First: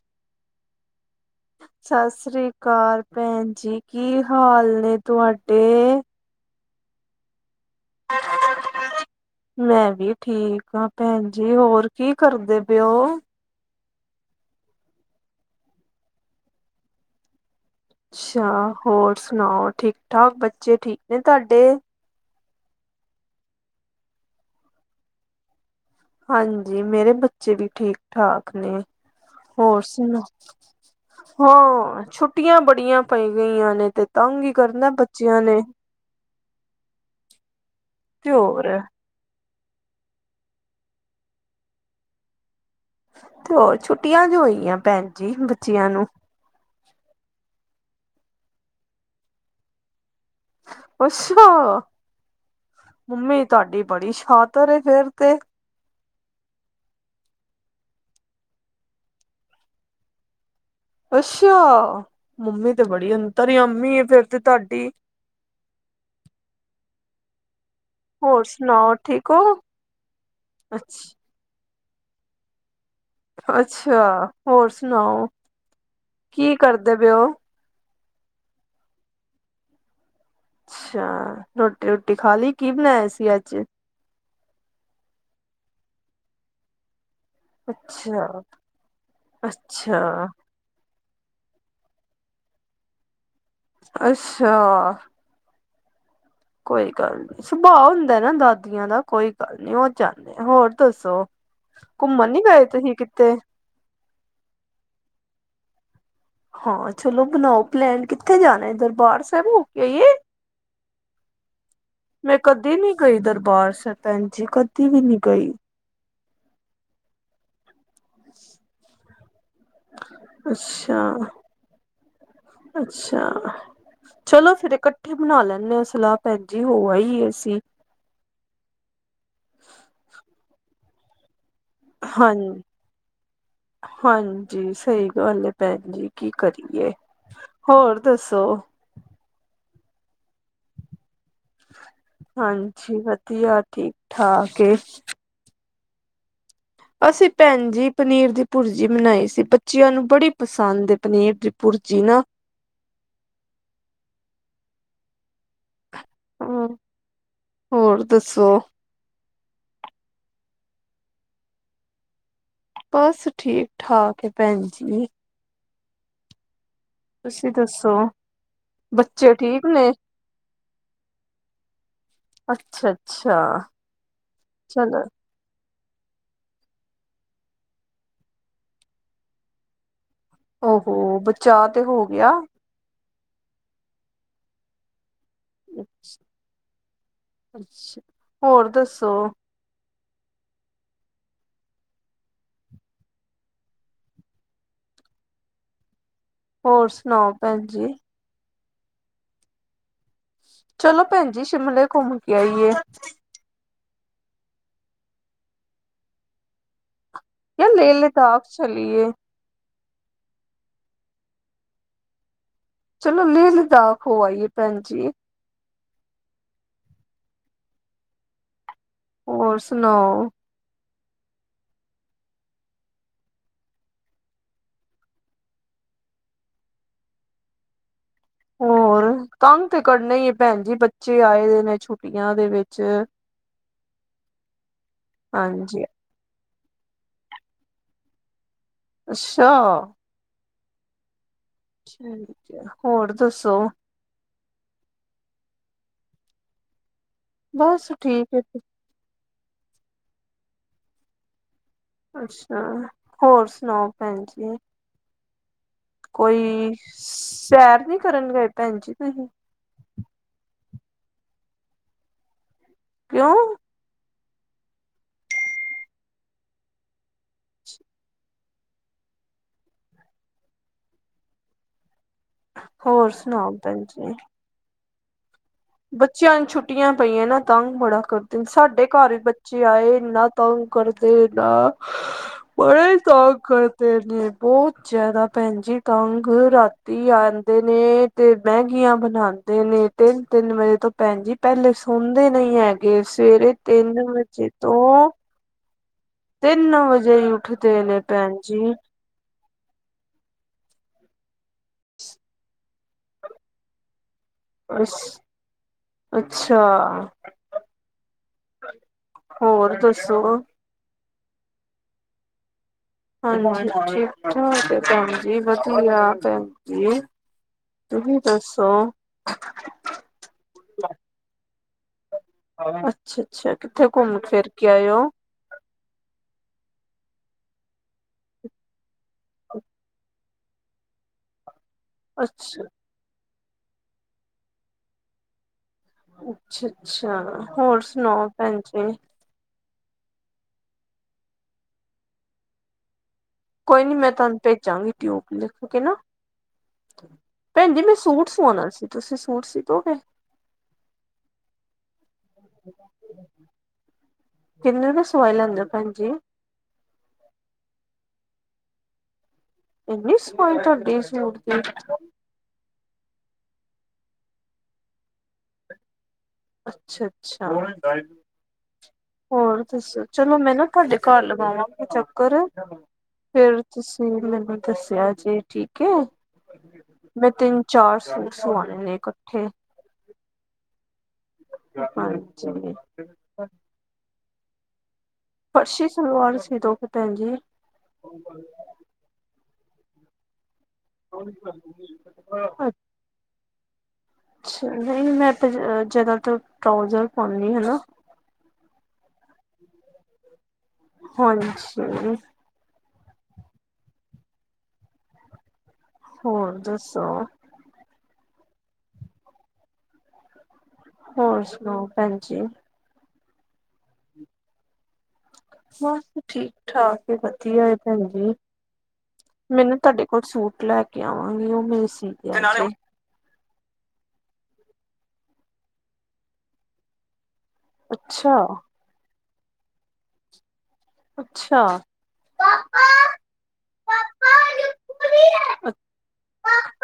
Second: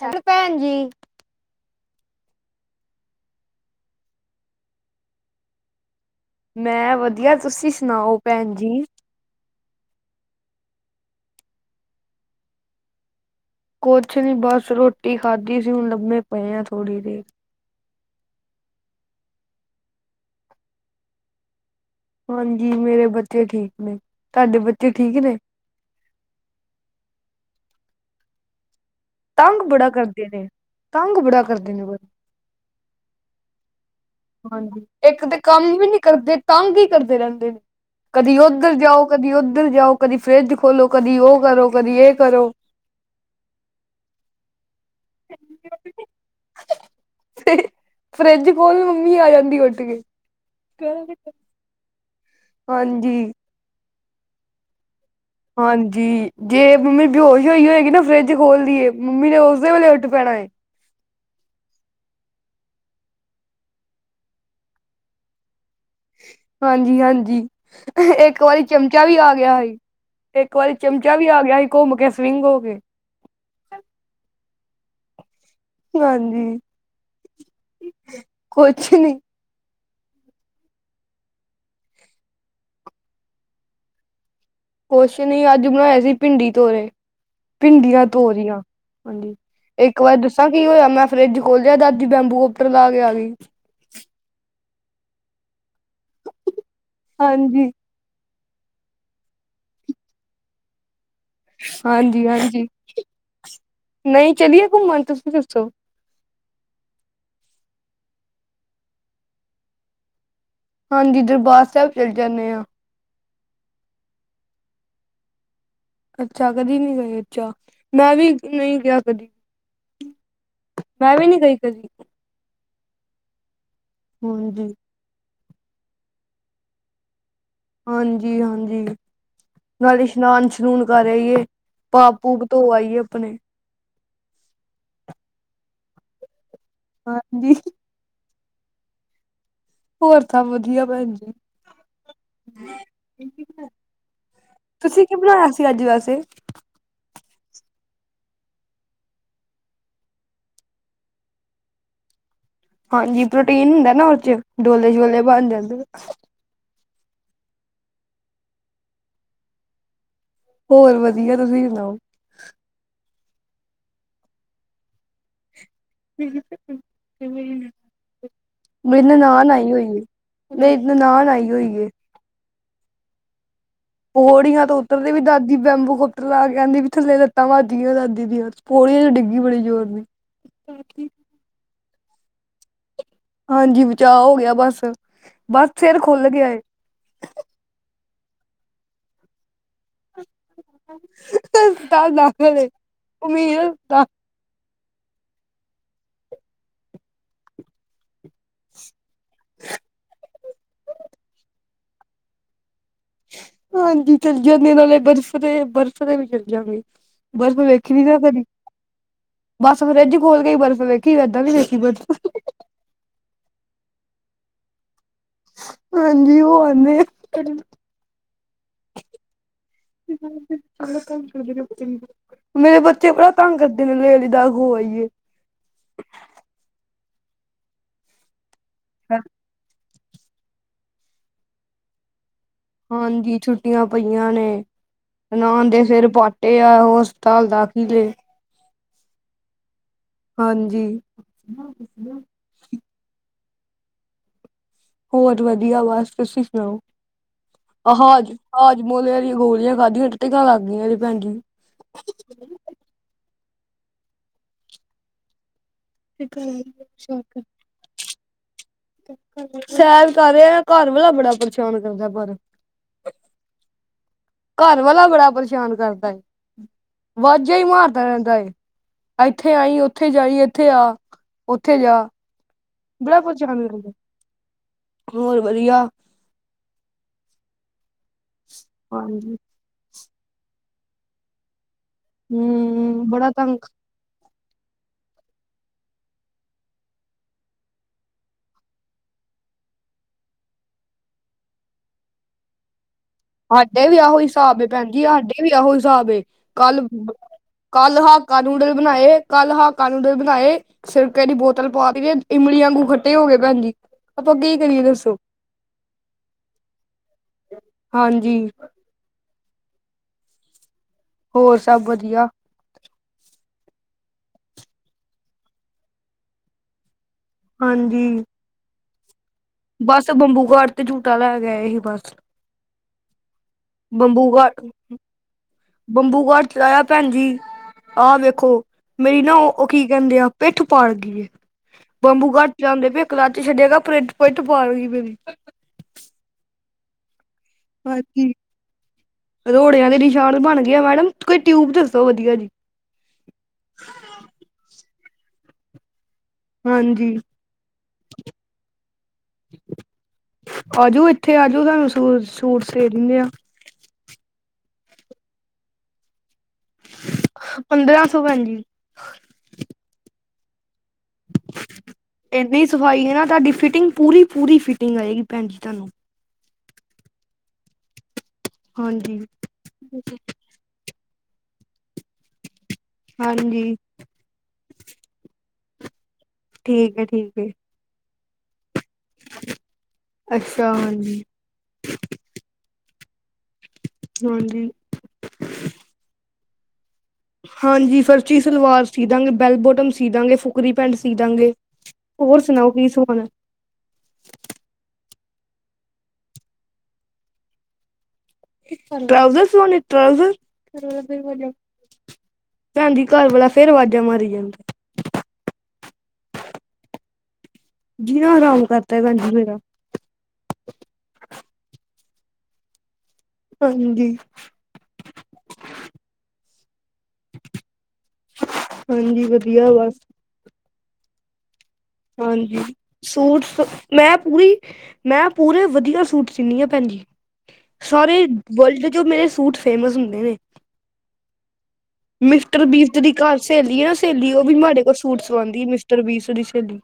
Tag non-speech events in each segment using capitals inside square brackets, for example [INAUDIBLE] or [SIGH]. ਹ ਭੈਣ ਜੀ ਸਤਿ ਸ੍ਰੀ ਅਕਾਲ ਭੈਣ ਜੀ ਕੀ ਹਾਲ ਨੇ ਤੁਹਾਡੇ ਮੈਂ ਵਧੀਆ ਤੁਸੀਂ ਸੁਣਾਓ ਭੈਣ ਜੀ ਮੈਂ ਵੀ ਠੀਕ ਹਾਂ ਭੈਣ ਜ ਹੋਰ ਕੀ ਕਰਦੇ ਪੇਓ ਕੁਛ ਨੀ ਬਸ ਰੋਟੀ ਖਾਧੀ ਸੀ ਹੁਣ ਲੰਮੇ ਪਏ ਆ ਥੋੜੀ ਦੇਰ ਅੱਛਾ ਹੋਰ ਸੁਣਾਓ ਠੀਕ ਠਾਕ ਬੱਚੇ ਠੀਕ ਨੇ ਤੁਹਾਡੇ ਹਾਂਜੀ ਮੇਰੇ ਬੱਚੇ ਠੀਕ ਨੇ ਤੁਹਾਡੇ ਬੱਚੇ ਠੀਕ ਨੇ ਹਾਂਜੀ ਮੇਰੇ ਬੱਚੇ ਵੀ ਠੀਕ ਠਾਕ ਨੇ ਤੰਗ ਹੋਰ ਬੜਾ ਸੁਣ ਕਰਦੇ ਨੇ। ਤੰਗ ਬੜਾ ਕਰਦੇ ਨੇ ਹਾਂ ਛੁ ਛੁੱਟੀਆਂ ਬੜੀਆਂ ਪੈ ਗਈਆਂ ਨੇ ਤੇ ਤੰਗ ਹੀ ਹਾਂਜੀ ਕਰਨਾ ਇੱਕ ਤਾਂ ਬੱਚਿਆਂ ਨੇ ਕੰਮ ਵੀ ਨੀ ਕਰਦੇ ਤੰਗ ਹੀ ਕਰਦੇ ਰਹਿੰਦੇ ਨੇ ਤੇ ਕਦੀ ਓਧਰ ਹੋਰ ਜਾਓ ਕਦੀ ਉੱਧਰ ਜਾਓ ਕਦੀ ਫਰਿਜ ਖੋਲੋ ਕਦੀ ਉਹ ਕਰੋ ਕਦੀ ਇਹ ਕਰੋ ਤੇ ਹੋਰ ਛੁੱਟੀਆਂ ਜੋ ਹੋਈਆਂ ਭੈਣ ਜੀ ਬੱਚਿਆਂ ਨੂੰ ਫਰਿਜ ਖੋਲੋ ਮੰਮੀ ਆ ਜਾਂਦੀ ਉਠ ਕੇ ਅੱਛਾ ਹਾਂਜੀ। ਮੰਮੀ ਤੁਹਾਡੀ ਬੜੀ ਛਾਤਰ ਫੇਰ ਤੇ ਹਾਂਜੀ ਜੇ ਮੰਮੀ ਬੇ ਹੋਸ਼ ਹੋਈ ਹੋਏਗੀ ਨਾ ਫਰਿੱਜ ਖੋਲਦੀ ਏ ਮੰਮੀ ਨੇ ਉਸਦੇ ਵੇਲੇ ਉੱਠ ਪੈਣਾ ਅੱਛਾ ਮੰਮੀ ਤੇ ਬੜੀ ਅੰ ਤਰਯਾਮੀਏ ਫੇਿਰ ਤੇ ਤੁਹਾਡੀ ਹਾਂਜੀ ਹਾਂਜੀ ਇੱਕ ਹੋਰ ਵਾਰੀ ਸੁਣਾਓ ਚਮਚਾ ਵੀ ਠੀਕ ਆ ਹੋ? ਗਿਆ ਸੀ ਇੱਕ ਵਾਰੀ ਅੱਛਾ, ਚਮਚਾ ਵੀ ਆ ਗਿਆ ਸੀ ਘੁੰਮ ਕੇ ਸਵਿੰਗ ਹੋ ਕੇ ਅੱਛਾ ਹੋਰ ਸੁਣਾਓ ਕੀ ਹਾਂਜੀ ਕਰਦੇ ਪਏ ਓ? ਕੁਛ ਨੀ ਅੱਛਾ ਰੋਟੀ ਰੋਟੀ ਖਾ ਲਈ ਕੀ ਬਣਾਆਏ ਸੀ ਅੱਜ ਕੁਛ ਨ ਅੱਜ ਬਣਾਏ ਸੀ ਭਿੰਡੀ ਤੋਰੇ ਭਿੰਡੀਆਂ ਤੋ ਅੱਛਾ, ਰੀਆਂ ਹਾਂਜੀ ਇੱਕ ਵਾਰ ਅੱਛਾ, ਦੱਸਾਂ ਕੀ ਹੋਇਆ ਮੈਂ ਫਰਿੱਜ ਖੋਲਿਆ ਦਾਦੀ ਬੈਂਬੂ ਕੋਪਟਰ ਲਾ ਕੇ ਆ ਗਈ ਅੱਛਾ ਕੋਈ ਗੱਲ ਨੀ ਹਾਂਜੀ। ਸੁਭਾਅ ਹੁੰਦਾ ਨਾ ਦਾਦੀਆਂ ਦਾ ਕੋਈ ਗੱਲ ਨਹੀ ਉਹ ਚਾਨੇ ਹੋਰ ਦੱਸੋ ਹਾਂਜੀ ਘੁੰਮਣ ਨੀ ਗਏ ਹਾਂਜੀ ਤੁਸੀਂ ਕਿੱਥਤੇ ਨਹੀਂ ਚਲੀਏ ਘੁੰਮਣ ਤੁਸੀਂ ਦੱਸੋ ਹਾਂ ਚਲੋ ਬਣਾਓ ਪਲੈਨ ਕਿੱਥੇ ਜਾਣਾ ਦਰਬਾਰ ਸਾਬ ਹੋ ਕੇ ਆਈਏ ਹਾਂਜੀ ਦਰਬਾਰ ਸਾਬ ਚਲੇ ਮੈਂ ਜਾਂਦੇ ਹਾਂ ਕਦੇ ਨੀ ਗਈ ਦਰਬਾਰ ਸਾਬ ਤਾ ਭੈਂਜੀ ਕਦੀ ਵੀ ਨਹੀਂ ਗਈ ਅੱਛਾ ਕਦੀ ਨਹੀਂ ਗੇ ਅੱਛਾ ਮੈਂ ਵੀ ਨਹੀਂ ਗਿਆ ਕਦੀ ਅੱਛਾ, ਮੈਂ ਵੀ ਨਹੀਂ ਗਈ ਕਦੀ ਅੱਛਾ ਚਲੋ ਫਿਰ ਹਾਂਜੀ ਇਕੱ ਇਕਠੇ ਬਣਾ ਲੈਂਦੇ ਸਲਾਹ ਭੈਜੀ ਹੋ ਆਈਏ ਅਸੀਂ ਹਾਂਜੀ ਹਾਂਜੀ ਨਾਲੇ ਇਸ਼ਨਾਨ ਸਸ਼ਨੂਨ ਕਰ ਆ ਈਏ ਪਾਪ ਹਾਂ ਪੂਪ ਧੋਆਈਏ ਆਪਣੇ ਹਾਂਜੀ ਸਹੀ ਗੱਲ ਹੈ ਭੈਣ ਜੀ ਕੀ ਕਰੀਏ ਹਾਂਜੀ ਹੋਰ ਦੱਸੋ ਹੋਰ ਸਬ ਵਧੀਆ ਭੈਣ ਜ ਹਾਂਜੀ ਵਧੀਆ ਠੀਕ ਠਾਕ ਹੈ ਤੁਸੀਂ ਕੀ ਬਣਾਏਆ ਸੀ ਅੱਜ ਵੈਸੇ ਅਸੀਂ ਭੈਣ ਜੀ ਪਨੀਰ ਦੀ ਪੁਰਜੀ ਬਣਾਈ ਸੀ ਬੱਚਿਆਂ ਨੂੰ ਬੜੀ ਪਸੰਦ ਏ ਪਨੀਰ ਦੀ ਪੁਰਜੀ ਨਾ। ਹਾਂਜੀ ਪ੍ਰੋਟੀਨ ਹੁੰਦਾ ਨਾ ਉਦ 'ਚ ਡੋਲੇ ਸੋਲੇ ਬਣ ਜਾਂਦੇ। ਹੂੰ, ਹੋਰ ਦੱਸੋ? ਹੋਰ ਵਧੀਆ ਤੁਸੀਂ ਸੁਣਾਓ? ਬਸ ਠੀਕ-ਠਾਕ ਏ ਭੈਣ ਜੀ। [INAUDIBLE] ਤੁਸੀਂ ਦੱਸੋ? ਮੈ ਬੱਚੇ ਨਨਾਣ ਠੀਕ ਆਈ ਨੇ? ਹੋਈ ਏ, ਮੇਰੀ ਨਾਨਣ ਆਈ ਹੋਈ ਏ। ਅੱਛਾ-ਅੱਛਾ। ਪੋੜੀਆਂ ਤੋਂ ਉਤਰਦੀ ਵੀ ਦਾਦੀ ਬੈਂਬੂ ਗ ਤਲਾ ਕੇ ਕਹਿੰਦੀ ਵੀ ਥੱਲੇ ਲੱਤਾਂ ਵੱਜਦੀਆ ਦਾਦੀ ਦੀਆਂ ਪੌੜੀਆਂ 'ਚ ਡਿੱਗੀ ਬੜੀ ਜੋੋਰ ਦੀ। ਓ ਹੋ ਬਚਾਅ ਤੇ ਹੋ ਗਿਆ? ਹਾਂਜੀ ਬਚਾਅ ਹੋ ਗਿਆ ਬਸ, ਬਸ ਸਿਰ ਖੁੱਲ ਗਿਆ ਏ। ਅੱਛ, ਹੋਰ ਦੱਸੋ? [UNINTELLIGIBLE] ਹੋਰ ਸੁਣਾਓ ਭੈਣ ਜੀ? [INAUDIBLE] ਚਲੋ ਭੈਣ ਜੀ ਸ਼ਿਮਲੇ ਘੁੰਮ ਕੇ ਆਈਏ? ਹਾਂਜੀ ਚੱਲ ਜਾਂਦੇ ਨਾਲੇ ਬਰਫ਼ ਦੇ ਬਰਫ਼ ਦੇ ਵੀ ਚੱਲ ਜਾਂਗੇ। ਬਰਫ਼ ਜਾਂ ਲੇਹ ਵੇਖਨੀ ਨਾ ਕਦੀ। ਲਦਾਖ ਚਲੀਏ ਬੱਸ ਫਰਿੱਜ ਖੋਲ ਕੇ ਈ ਬਰਫ਼ ਵੇਖੀ ਏਦਾਂ ਵੀ ਵੇਖੀ ਬਰਫ਼। ਚਲੋ ਲੇ ਲਦਾਖ ਹੋ ਆਈਏ ਭੈਣ ਜੀ। ਹਾਂਜੀ ਹੋ ਆਨੇ ਆ। ਹੋਰ ਕੀ ਸੁਣਾਓ ਕਰਦੇ? [INAUDIBLE] ਮੇਰੇ ਬੱਚੇ ਬੜਾ ਤੰਗ ਕਰਦੇ ਨੇ ਲੇ ਲਦਾਖ ਹੋ ਆਈਏ। [INAUDIBLE] ਹੋਰ ਤੰਗ 'ਤੇ ਕਰਨਾ ਈ ਏ ਭੈਣ ਜੀ ਬੱਚੇ ਆਏ ਦੇ ਨੇ ਛੁੱਟੀਆਂ ਦੇ ਵਿੱ ਹਾਂਜੀ ਛੁੱਟੀਆਂ ਪਈਆਂ ਨੇ, ਨਾ ਆਂਦੇ ਹਾਂਜੀ ਫਿਰ ਪਾ ਟੇ ਆ ਹੋ ਹਸਪਤਾਲ ਦਾਖੀਲੇ। ਅੱਛਾ! ਹਾਂਜੀ। ਠੀਕ ਐ ਹੋਰ ਦੱਸੋ? ਹੋਰ ਵਧੀਆ ਬਸ ਤੁਸੀਂ ਸੁਣਾਓ, ਬਸ ਅਹਾਜ ਠੀਕ ਹੈ ਅ ਮੋਲੇ ਦੀਆਂ ਗੋਲੀਆਂ ਖਾਧੀਆਂ ਟਟੀਆ ਲੱਗ ਗੀਆ ਰੇ ਭੈਣ ਜੀ। ਅੱਛਾ, ਹੋਰ ਸੁਣਾਓ ਭੈਣ ਜੀ। ਕੋਈ ਸੈਰ ਨੀ ਕਰਨ ਗਏ ਭੈਣ ਜੀ? ਤੁਸੀਂ ਸੈਰ ਕਰ ਰਿਹਾ ਘਰ ਵਾਲਾ ਬੜਾ ਪਰੇਸ਼ਾਨ ਕਰਦਾ ਪਰ। ਕਿਉਂ? ਘਰ ਵਾਲਾ ਬੜਾ ਪਰੇਸ਼ਾਨ ਕਰਦਾ ਐ। ਵਾਜਾ ਈ ਮਾਰਦਾ ਰਹਿੰਦਾ ਏ। ਐਥੇ ਆਈ, ਉੱਥੇ ਜਾਈ, ਏਥੇ ਆ, ਉੱਥੇ ਜਾ। ਹੋਰ ਬੜਾ ਸੁਣਾਓ ਪਰੇਸਾਨ ਭੈਣ ਕਰਦਾ, ਜੀ ਹੋਰ ਵਧੀਆ। ਬੱਚਿਆਂ ਨੂੰ ਛੁੱਟੀਆਂ ਪਈਆਂ ਨਾ ਤੰਗ ਬੜਾ ਕਰਦੇ ਸਾਡੇ ਘਰ ਬੱ ਹਾਂਜੀ ਚੇ ਆਏ ਏਨਾਂ ਨਾਂ ਤੰਗ ਕਰਦੇ ਨਾਂ ਬੜਾ ਈ ਤੰਗ ਕਰ ਦੇ ਨੇ ਬੋਤ ਜਿਆਦਾ ਭੈਣ ਜੀ ਤੰਗ ਰਾਤੀ ਆਂਦੇ ਨੇ ਤੇ ਮੈਗੀਆਂ ਬਣਾਦੇ ਨੇ। ਤਿੰਨ- ਤਿੰਨ ਵਜੇ ਤੋਂ ਭੈਣ ਜੀ ਪਹਲੇ ਸੌਂਦੇ ਨਹੀਂ ਹੈ। ਤੇ ਸਵੇਰੇ ਤਿੰਨ ਵਜੇ ਤੋਂ ਇਹ ਵੀ ਆ ਉਹੀ ਸਾਬ ਏ ਤਿੰਨ ਕੱਲ- ਵਜੇ ਹੀ ਉੱਠਦੇ ਕੱਲ ਨੇ ਭੈਣ ਹਾਕਾ ਨੂਡਲ ਜੀ ਬਣਾਏ। ਕੱਲ ਹਾਕਾ ਨੂਡਲ ਬਣਾਏ ਸਿਰਕੇ ਦੀ ਬੋਤਲ ਪਾ ਕੇ ਇਮਲੀ ਆਂਗੂ ਖੱਟੇ ਹੋ ਗੇ ਪੈਣਜੀ। ਬਸ ਅੱਛਾ। ਹਾਂਜੀ। ਹੋਰ ਦੱਸੋ? ਹੋਰ ਸਭ ਵਧੀਯਾ। ਹਾਂਜੀ ਠੀਕ-ਠਾਕ ਭੈਣ ਜੀ, ਵਧੀਆ ਭੈਣ ਜੀ। ਤੁਸੀ ਦੱਸੋ? ਬੱਸ ਬੰਬੂ ਘਾਟ 'ਤੇ ਝੂਟਾ ਲੇ ਕੇ ਆਏ ਹੀ ਬਸ। ਅੱਛਾ-ਅੱਛਾ ਕਿੱਥੇ ਕੁਮ ਬੰਬੂ ਫਿਰ ਘਾਟ ਕੇ ਆਏ ਓ? ਬੰਬੂ ਘਾਟ ਚਲਾਯਾ ਪੈਣ ਜੀ ਆਹ ਵੇਖੋ। ਮੇਰੀ ਨਾ ਉਹ-ਉਹ ਕੀ ਕਹਿੰਦੇ ਆ ਪਿੱਠ ਪਾੜ ਗੀ ਏ, ਬੰਬੂ ਘਾਟ ਅੱਛਾ ਚਲਾਦੇ ਪੇ ਕਲੱਚ ਛੱਡਆ ਨਾ ਉਹ ਪਿਠ ਪਿੱਠ ਪਾਡ ਗੀ ਮੇਰੀ। ਅੱਛਾ-ਅੱਛਾ ਹੋਰ ਸੁਣਾਓ ਪੈਣ ਜੀ? ਰੋੜਆਂ ਦੇ ਨਿਸ਼ਾਨ ਬਣ ਗੇਆ ਮੈਡਮ ਕੋਈ ਟਊਬ ਦੱਸੋ ਵਧਿਯਾ ਜੀ। ਕੋਈ ਨੀ ਮੈਂ ਤਾਨੂੰ ਭੇਜਾਂਗੀ ਟਊਪ ਲਿਖ ਕੇ ਨਾ। ਹਾਂਜੀ ਪੈਣਜੀ ਮੈਂ ਸੂਟ ਸਵਾਣਾ ਸੀ, ਤੁਸੀਂ ਸੂਟ ਸੀ ਦੋਗੇ? ਆਜੋ ਇੱਥੇ ਆਜੋ ਤੁਹਾਨੂੰ ਸੂ ਸੂਟ ਸੀ ਦਿੰਨੇ ਆ। ਕਿੰਨੇ ਦਾ ਸਵਾਈ ਲੈਂਦੇ ਓ ਪੈਣ ਜੀ? ਪੰਦਰਾਂ ਸੌ ਪੈਣਜੀ। ਏਨੀ ਸਫਾਈ ਤਵਾਡੇ ਸੂਟ ਦੀ। ਏਨੀ ਸਫਾਈ ਯਾ ਤਾਡੀ ਫਿਟਿੰਗ ਪੂਰੀ-ਪੂਰੀ ਫਿਟਿੰਗ ਆਏਗੀ ਭੈਣ ਜੀ ਤਾਨੂੰ। ਅੱਛਾ-ਅੱਛਾ, ਹਾਂਜੀ ਹੋਰ ਦੱਸੋ? ਚਲੋ ਮੈਂ ਨਾ ਤਾਡੇ ਘਰ ਲਵਾਵਾਂਗੀ ਚੱਕਰ, ਫੇਰ ਹਾਂਜੀ ਤੁਸ ਦੀ ਮੈਨੂੰ ਦੱਸਿਆ ਜੇ ਠੀਕ ਏ, ਠੀਕ ਹੈ ਮੈਂ ਠੀਕ ਹੈ ਤਿੰਨ ਚਾਰ ਸੂਟ ਸਵਾਣੇ ਨੇ ਕੱਠੇ। ਅੱਛਾ ਹਾਂਜੀ। ਹਾਂ ਜੀ। [UNINTELLIGIBLE] ਹਾਂਜੀ। ਫਰਸ਼ੀ ਸਲਵਾਰ ਸੀ ਦੋ ਫੇਰ। ਹਾਂਜੀ ਫਰਚੀ ਸਲਵਾਰ ਸੀ ਦਾਂਗੇ, ਬੈਲ ਬੋਟਮ ਸੀ ਦਾਂਗੇ ਫ ਕੁਰੀ ਪੈਂਟ ਸੀ ਦਾਂਗੇ, ਹੋਰ ਸੁਣਾਓ ਕੀ ਸਵਾਣਾ? ਅੱਛਾ ਨਈ ਮੈਂ ਤਾ ਜ ਜਾਦਾਤਰ ਟਰਉਜ਼ਰ ਪਾ ਨੀ ਹਨਾ। ਟਰਾਊਜ਼ਰ ਸਵਾਣੇ ਟਰਾਜਰ। ਹਾਂਜੀ ਪੈਣਜੀ ਕਰ ਵਾਲਾ ਫੇਰ ਵਾਜ਼ਾਂ ਮਾਰੀ ਜਾਂਦਾ। ਹੋਰ ਦੱਸੋ? ਜੀਨਾ ਹਰਾਮ ਕਰਤੈ ਪੈਜੀ ਮੇਰਾ। ਹੋਰ ਸੁਣਾਓ ਪੈਣ ਜੀ। ਹਾਂਜੀ। ਸਵਾ, ਠੀਕ-ਠਾਕ ਏ ਵਧੀਆ ਏ ਪੈਣ ਜੀ, ਹਾਂਜੀ ਵਧੀਆ ਮੈਨੂੰ ਬਸ ਤਾਡੇ ਕੁਝ ਸੂਟ ਲੈ ਕੇ ਆਵਾਂਗੀ ਉਹ ਮੇਸ ਹਾਂਜੀ। ਸੂਟਸ ਮੈਂ ਪੂਰੀ, ਮੈਂ ਪੂਰੇ ਵਧੀਆ ਸੂਟ ਸੀਨੀ ਆ ਪੈਣ ਜੀ। ਸਾਰੇ ਅੱਛਾ ਵਰਲਡ 'ਚ ਮੇਰੇ ਸੂਟ ਫੇਮਸ ਹੁੰਦੇ ਨੇ। ਅੱਛਾ! ਮਿਸਟਰ ਬੀਸਟ ਦੀ ਘਰ ਸੇਲੀ ਏ ਨਾ, ਸੇਲੀ ਉਹ ਵੀ ਮਾਰੇ ਕੋ ਸੂਟ ਸਵਾਦੀ ਏ, ਮਿਸਟਰ ਬੀਸ ਦੀ ਸੇਲੀ।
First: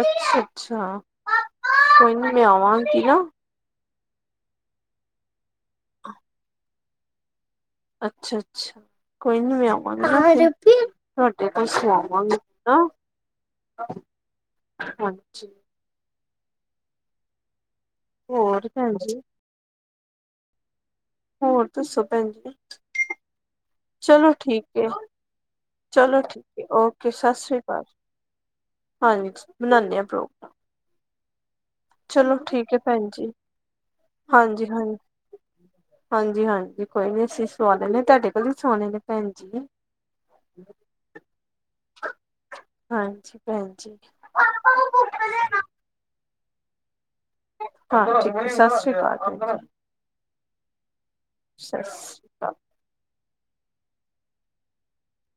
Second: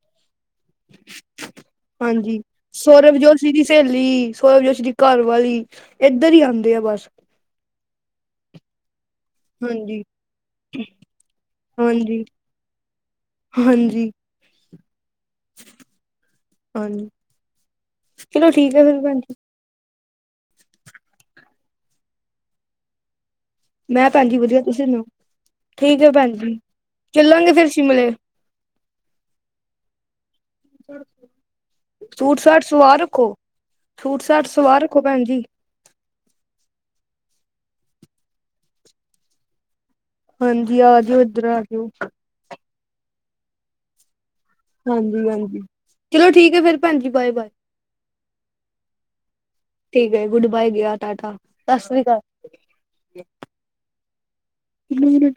ਅੱਛਾ, ਅੱਛਾ। ਕੋਈ ਨੀ ਹਾਂਜੀ ਮੈਂ ਆਵਾਂਗੀ ਸੌਰਵ ਨਾ, ਜੋਸ਼ੀ ਦੀ ਸੇਲੀ, ਸੋਰਬ ਜੋਸ਼ੀ ਦੀ ਘਰ ਵਾਲੀ, ਏਧਰ ਈ ਆਂਦੇ ਆ ਬਸ। ਅੱਛਾ, ਅੱਛਾ। ਕੋਈ ਨੀ ਮੈਂ ਆਵਾਂਗੀ ਹਾਂਜੀ ਨਾ ਫਿਰ। ਤੁਹਾਡੇ ਕੋਲ ਹਾਂਜੀ ਸਵਾਵਾਂਗੀ। ਹਾਂ ਹਾਂਜੀ। ਹਾਂਜੀ। ਹਾਂਜੀ, ਚਲੋ ਠੀਕ ਏ, ਫਿਰ ਭੈਣ ਜੀ। ਹੋਰ ਦੱਸੋ ਭੈਣ ਜੀ? ਮੈਂ ਭੈਣ ਚਲੋ ਜੀ ਵਧੀਆ ਠੀਕ ਤੁਸੀਂ ਏ। ਸੁਣਾਓ ਠੀਕ ਹੈ ਚਲੋ ਭੈਣ ਜੀ ਠੀਕ ਓਕੇ, ਸਸ ਚੱਲਾਂਗੇ ਸ਼੍ਰੀ ਫਿਰ ਅਕਾਲ। ਸ਼ਿਮਲੇ ਹਾਂਜੀ, ਬਣਾਂਦੇ ਪ੍ਰੋਗਰਾਮ। ਸੂਟ ਸਾਟ ਠੀਕ ਹੈ ਸਵਾਂ ਭੈਣ ਜੀ ਰੱਖੋ, ਸੂਟ ਸਾਟ ਹਾਂਜੀ ਸਵਾਂ ਹਾਂਜੀ ਰੱਖੋ ਭੈਣ ਜੀ। ਹਾਂਜੀ, ਹਾਂਜੀ ਕੋਈ ਨੀ ਅਸੀਂ ਸਵਾਂ ਲੈਨੇ ਆ, ਤੁਹਾਡੇ ਕੋਲ ਹੀ ਸਿਵਾਉਣੇ ਨੇ ਭੈਣ ਜੀ। ਹਾਂਜੀ। ਆਜਿਓ ਇੱਧਰ, ਆਜਿਓ। ਹਾਂਜੀ। ਭੈਣ ਜੀ। ਹਾਂਜੀ, ਹਾਂਜੀ। ਚਲੋ ਠੀਕ ਹੈ ਫੇਰ ਭੈਣਜੀ, ਬਾਏ -ਬਾਏ, ਹਾਂਜੀ, ਸਤਿ ਸ੍ਰੀ ਅਕਾਲ ਜੀ। ਠੀਕ ਏ, ਗੁਡ ਬਾਏ, ਗਿਆ ਟਾਟਾ। ਸਤਿ ਸਸ ਸ੍ਰੀ ਅਕਾਲ। ਸ਼੍ਰੀ ਕਾਲ। ਹੁਣੇ ਨੀ